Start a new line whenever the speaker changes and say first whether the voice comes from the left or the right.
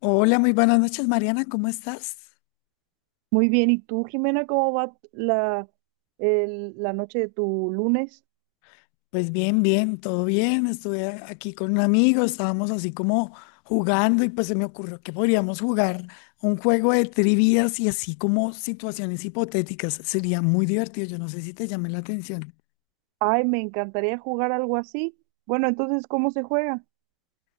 left: Hola, muy buenas noches, Mariana, ¿cómo estás?
right: Muy bien, ¿y tú, Jimena, cómo va la noche de tu lunes?
left: Pues bien, bien, todo bien. Aquí con un amigo, estábamos así como jugando y pues se me ocurrió que podríamos jugar un juego de trivias y así como situaciones hipotéticas. Sería muy divertido, yo no sé si te llame la atención.
right: Ay, me encantaría jugar algo así. Bueno, entonces, ¿cómo se juega?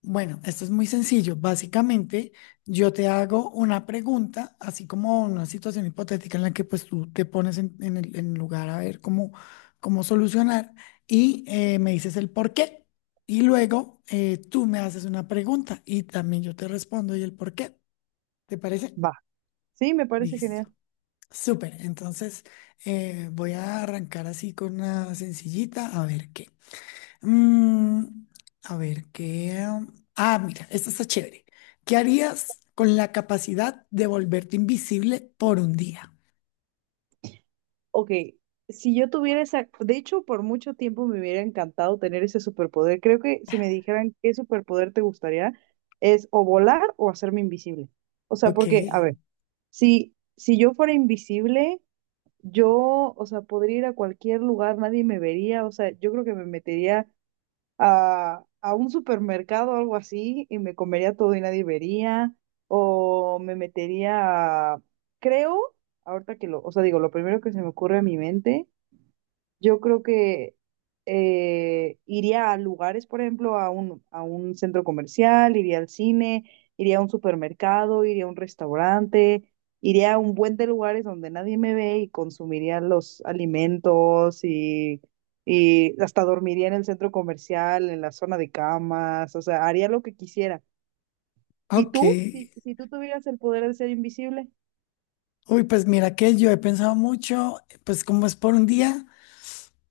left: Bueno, esto es muy sencillo. Básicamente, yo te hago una pregunta, así como una situación hipotética en la que pues tú te pones en lugar a ver cómo, cómo solucionar y me dices el por qué. Y luego tú me haces una pregunta y también yo te respondo y el por qué. ¿Te parece?
right: Va. Sí, me parece
left: Listo.
right: genial.
left: Súper. Entonces, voy a arrancar así con una sencillita a ver qué. Mm, a ver, ¿qué? Ah, mira, esta está chévere. ¿Qué harías con la capacidad de volverte invisible por un día?
right: Ok, si yo tuviera esa, de hecho, por mucho tiempo me hubiera encantado tener ese superpoder. Creo que si me dijeran qué superpoder te gustaría, es o volar o hacerme invisible. O sea,
left: Ok,
right: porque, a ver, si yo fuera invisible, yo, o sea, podría ir a cualquier lugar, nadie me vería, o sea, yo creo que me metería a un supermercado o algo así y me comería todo y nadie vería, o me metería, creo, ahorita que lo, o sea, digo, lo primero que se me ocurre a mi mente yo creo que iría a lugares, por ejemplo, a un centro comercial, iría al cine, iría a un supermercado, iría a un restaurante, iría a un buen de lugares donde nadie me ve y consumiría los alimentos y hasta dormiría en el centro comercial, en la zona de camas, o sea, haría lo que quisiera. ¿Y
left: ok.
right: tú? Si tú tuvieras el poder de ser invisible.
left: Uy, pues mira que yo he pensado mucho, pues como es por un día,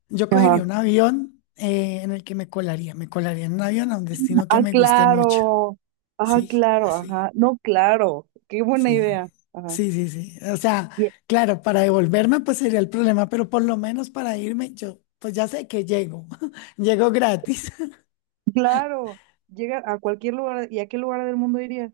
left: yo
right: Ajá.
left: cogería un avión en el que me colaría en un avión a un destino que
right: Ah,
left: me guste mucho.
right: claro. Ah,
left: Sí,
right: claro, ajá.
left: así.
right: No, claro. Qué buena
left: Sí,
right: idea. Ajá.
left: sí, sí, sí. O sea,
right: Ye-
left: claro, para devolverme pues sería el problema, pero por lo menos para irme yo, pues ya sé que llego, llego gratis.
right: Claro. Llega a cualquier lugar. ¿Y a qué lugar del mundo irías?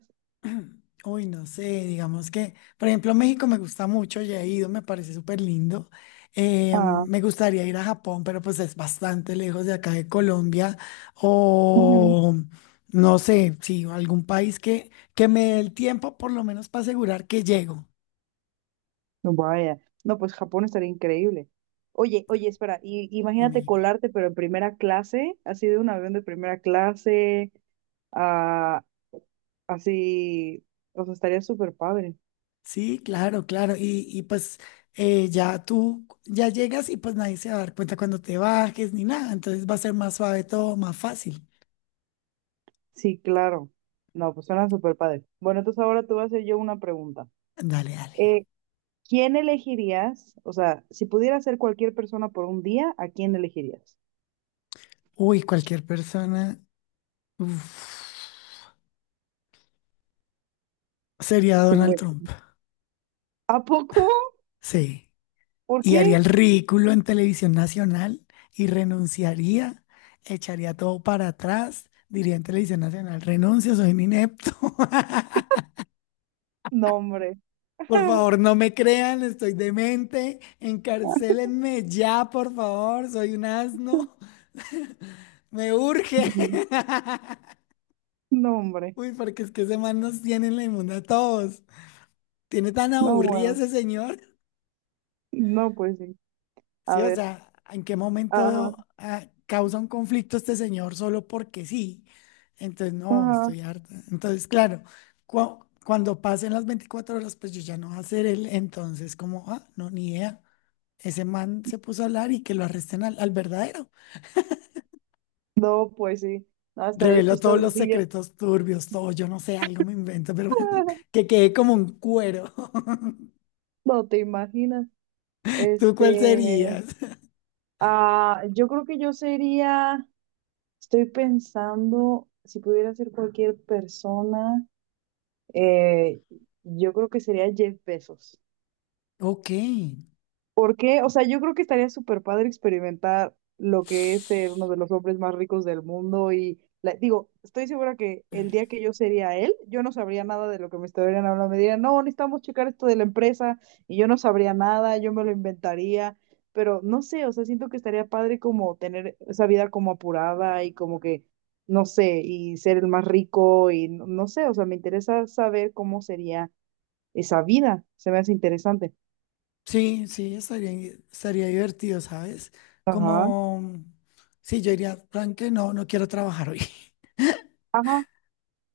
left: Uy, no sé, digamos que, por ejemplo, México me gusta mucho, ya he ido, me parece súper lindo.
right: Ah,
left: Me gustaría ir a Japón, pero pues es bastante lejos de acá de Colombia
right: ujú.
left: o no sé, sí, algún país que me dé el tiempo por lo menos para asegurar que llego.
right: No, vaya. No, pues Japón estaría increíble. Oye, oye, espera, y,
left: Dime,
right: imagínate
left: dime.
right: colarte, pero en primera clase, así de un avión de primera clase, ah, así, o sea, estaría súper padre.
left: Sí, claro, claro. Y pues ya tú ya llegas y pues nadie se va a dar cuenta cuando te bajes ni nada. Entonces va a ser más suave todo, más fácil.
right: Sí, claro. No, pues suena súper padre. Bueno, entonces ahora te voy a hacer yo una pregunta.
left: Dale, dale.
right: Eh, ¿Quién elegirías? O sea, si pudieras ser cualquier persona por un día, ¿a quién elegirías?
left: Uy, cualquier persona. Uf, sería
right: Sin
left: Donald
right: ver-
left: Trump.
right: ¿A poco?
left: Sí.
right: ¿Por
left: Y haría
right: qué?
left: el ridículo en televisión nacional y renunciaría, echaría todo para atrás, diría en televisión nacional, renuncio, soy un inepto.
right: No, hombre.
left: Por favor, no me crean, estoy demente. Encarcélenme ya, por favor. Soy un asno. Me urge.
right: Ujú. No, hombre.
left: Uy, porque es que ese man nos tiene en la inmunda a todos. Tiene tan
right: No,
left: aburrida
right: bueno.
left: ese señor.
right: No, pues sí. A
left: Sí, o
right: ver.
left: sea, ¿en qué
right: Ajá.
left: momento causa un conflicto este señor solo porque sí? Entonces, no,
right: Ajá.
left: estoy harta. Entonces, claro, cuando pasen las 24 horas, pues yo ya no voy a ser él. Entonces, como, ah, no, ni idea. Ese man se puso a hablar y que lo arresten al verdadero.
right: No, pues sí. No, estaría
left: Reveló todos
right: chistoso
left: los
right: si yo.
left: secretos turbios, todo, yo no sé, algo me invento, pero que quedé como un cuero.
right: No te imaginas.
left: ¿Tú cuál
right: Este.
left: serías?
right: Ah, yo creo que yo sería. Estoy pensando si pudiera ser cualquier persona. Eh, yo creo que sería Jeff Bezos.
left: Ok,
right: ¿Por qué? O sea, yo creo que estaría súper padre experimentar lo que es ser uno de los hombres más ricos del mundo y digo, estoy segura que el día que yo sería él, yo no sabría nada de lo que me estarían hablando. Me dirían, no, necesitamos checar esto de la empresa y yo no sabría nada, yo me lo inventaría, pero no sé, o sea, siento que estaría padre como tener esa vida como apurada y como que, no sé, y ser el más rico y no sé, o sea, me interesa saber cómo sería esa vida, se me hace interesante.
left: sí, sí, estaría, estaría divertido, ¿sabes?
right: Ajá.
left: Como, sí, yo diría, plan que no, no quiero trabajar hoy.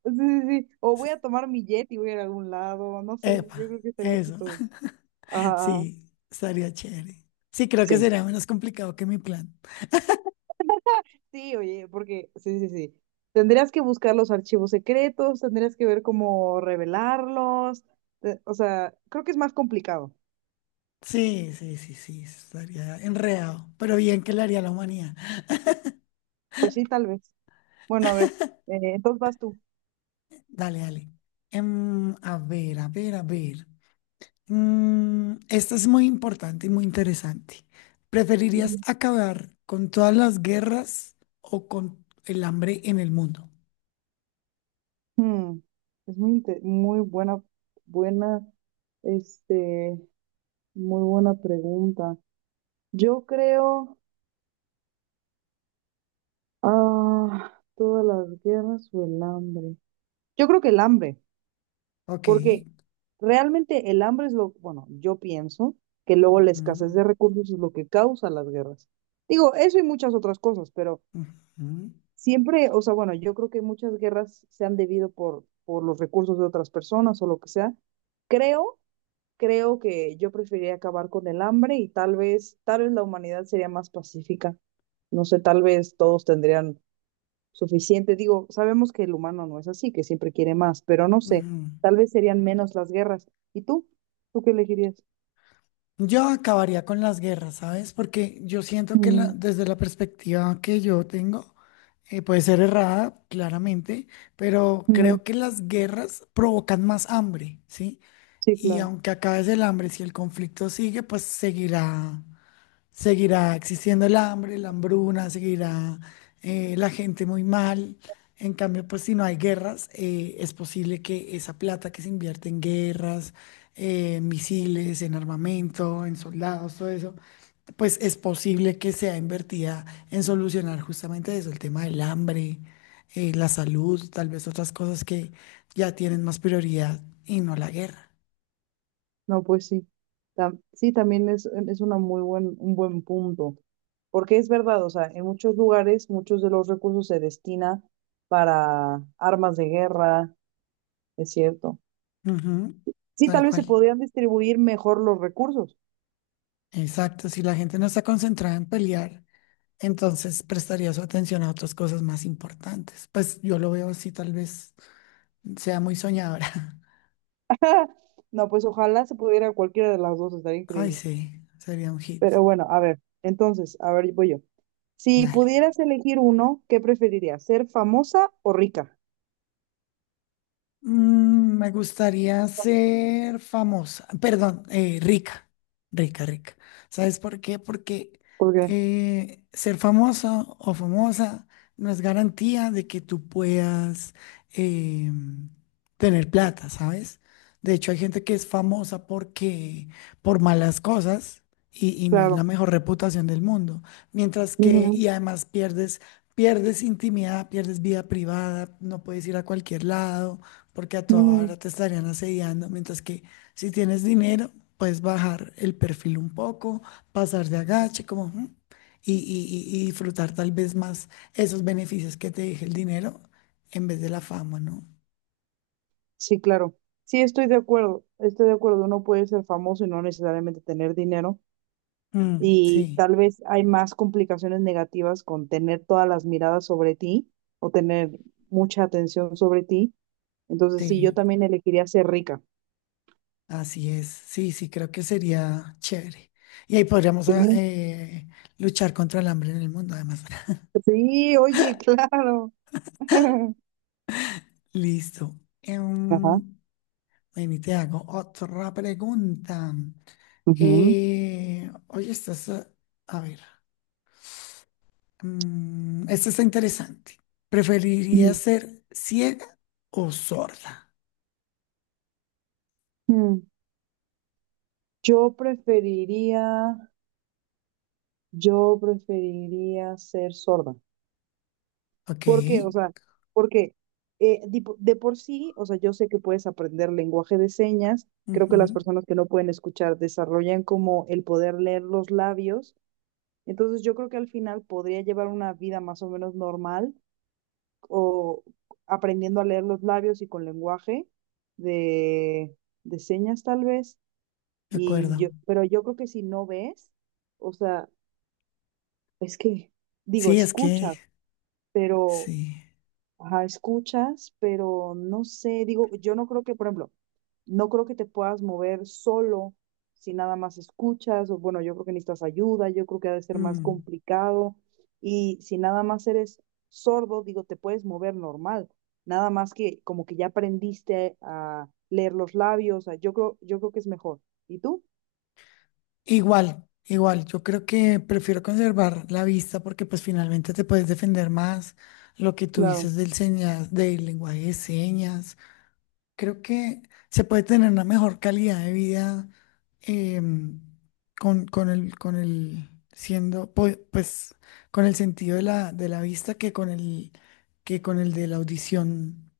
right: Sí, sí, sí. O voy a tomar mi jet y voy a ir a algún lado. No sé, yo
left: Epa,
right: creo que estaría
left: eso,
right: chistoso. Ajá.
left: sí, estaría chévere. Sí, creo que
right: Sí.
left: sería menos complicado que mi plan.
right: Sí, oye, porque, sí, sí, sí. Tendrías que buscar los archivos secretos, tendrías que ver cómo revelarlos. O sea, creo que es más complicado.
left: Sí, sí, sí, sí, estaría enredado, pero bien que le haría a la humanidad.
right: Pues sí, tal vez. Bueno, a ver, entonces vas tú.
left: Dale, dale. A ver, a ver, a ver. Esta es muy importante y muy interesante.
right: Ujú.
left: ¿Preferirías acabar con todas las guerras o con el hambre en el mundo?
right: Mm, es muy, muy buena, este, buena pregunta. Yo creo. Ah, todas las guerras o el hambre. Yo creo que el hambre,
left: Ok.
right: porque realmente el hambre es lo, bueno, yo pienso que luego la escasez de recursos es lo que causa las guerras. Digo, eso y muchas otras cosas, pero
left: Ujú, ujú,
right: siempre, o sea, bueno, yo creo que muchas guerras se han debido por los recursos de otras personas o lo que sea. Creo, creo que yo preferiría acabar con el hambre y tal vez la humanidad sería más pacífica. No sé, tal vez todos tendrían suficiente. Digo, sabemos que el humano no es así, que siempre quiere más, pero no sé,
left: ujú.
right: tal vez serían menos las guerras. ¿Y tú? ¿Tú qué elegirías?
left: Yo acabaría con las guerras, ¿sabes? Porque yo siento que
right: Mm,
left: desde la perspectiva que yo tengo, puede ser errada, claramente, pero
right: mm.
left: creo que las guerras provocan más hambre, ¿sí?
right: Sí,
left: Y
right: claro.
left: aunque acabe el hambre, si el conflicto sigue, pues seguirá, seguirá existiendo el hambre, la hambruna, seguirá la gente muy mal. En cambio, pues si no hay guerras, es posible que esa plata que se invierte en guerras, en misiles, en armamento, en soldados, todo eso, pues es posible que sea invertida en solucionar justamente eso, el tema del hambre, la salud, tal vez otras cosas que ya tienen más prioridad y no la guerra.
right: No, pues sí. Sí, también es una muy buen, un buen punto. Porque es verdad, o sea, en muchos lugares muchos de los recursos se destina para armas de guerra, es cierto.
left: Ujú,
right: Sí,
left: tal
right: tal vez se
left: cual.
right: podrían distribuir mejor los recursos.
left: Exacto. Si la gente no está concentrada en pelear, entonces prestaría su atención a otras cosas más importantes. Pues yo lo veo así, tal vez sea muy soñadora.
right: No, pues ojalá se pudiera cualquiera de las dos, estaría
left: Ay,
right: increíble.
left: sí, sería un hit.
right: Pero bueno, a ver, entonces, a ver, voy yo. Si
left: Dale.
right: pudieras elegir uno, ¿qué preferirías? ¿Ser famosa o rica?
left: Me gustaría ser famosa, perdón, rica, rica, rica. ¿Sabes por qué? Porque
right: Porque,
left: ser famoso o famosa no es garantía de que tú puedas eh, tener plata, ¿sabes? De hecho, hay gente que es famosa porque por malas cosas y no es
right: claro.
left: la mejor reputación del mundo. Mientras que,
right: Ujú,
left: y además pierdes, pierdes intimidad, pierdes vida privada, no puedes ir a cualquier lado porque a toda
right: ujú.
left: hora te estarían asediando, mientras que si tienes dinero, puedes bajar el perfil un poco, pasar de agache, como, ujú, y disfrutar tal vez más esos beneficios que te deje el dinero en vez de la fama, ¿no?
right: Sí, claro. Sí, estoy de acuerdo. Estoy de acuerdo. Uno puede ser famoso y no necesariamente tener dinero. Y
left: Sí,
right: tal vez hay más complicaciones negativas con tener todas las miradas sobre ti o tener mucha atención sobre ti. Entonces, sí, yo
left: sí,
right: también elegiría ser rica.
left: así es, sí, sí, creo que sería chévere. Y ahí podríamos
right: Sí,
left: luchar contra el hambre en el mundo, además.
right: sí, oye, claro.
left: Listo.
right: Ajá.
left: Em, ven y te hago otra pregunta.
right: Ujú.
left: Oye, a ver. Esta está interesante. ¿Preferiría
right: Ujú.
left: ser ciega o sorda?
right: Mm, Yo preferiría, yo preferiría ser sorda.
left: Ok.
right: ¿Por qué? O sea, porque por sí, o sea, yo sé que puedes aprender lenguaje de señas. Creo que las
left: Ujú,
right: personas que no pueden escuchar desarrollan como el poder leer los labios. Entonces yo creo que al final podría llevar una vida más o menos normal o aprendiendo a leer los labios y con lenguaje de, de señas tal vez.
left: de
right: Y
left: acuerdo.
right: yo, pero yo creo que si no ves, o sea, es que, digo,
left: Sí, es que
right: escuchas, pero,
left: sí.
right: ajá, escuchas, pero no sé, digo, yo no creo que, por ejemplo, no creo que te puedas mover solo si nada más escuchas, o bueno, yo creo que necesitas ayuda, yo creo que ha de ser más
left: mm,
right: complicado, y si nada más eres sordo, digo, te puedes mover normal, nada más que como que ya aprendiste a leer los labios, o sea, yo creo que es mejor. ¿Y tú?
left: Igual, igual. Yo creo que prefiero conservar la vista porque pues finalmente te puedes defender más. Lo que tú
right: Claro,
left: dices del señas, del lenguaje de señas. Creo que se puede tener una mejor calidad de vida em, con el, pues, con el sentido de la vista que con el de la audición.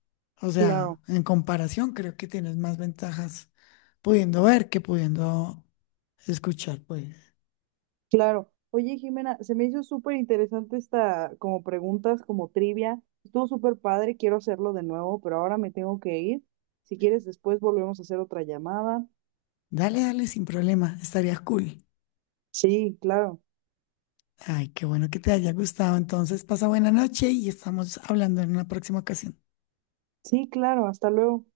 left: O sea,
right: claro.
left: en comparación, creo que tienes más ventajas pudiendo ver que pudiendo escuchar, pues.
right: Claro. Oye, Jimena, se me hizo súper interesante esta, como preguntas, como trivia. Estuvo súper padre, quiero hacerlo de nuevo, pero ahora me tengo que ir. Si quieres, después volvemos a hacer otra llamada.
left: Dale, dale, sin problema, estaría cool.
right: Sí, claro.
left: Ay, qué bueno que te haya gustado. Entonces, pasa buena noche y estamos hablando en una próxima ocasión.
right: Sí, claro. Hasta luego.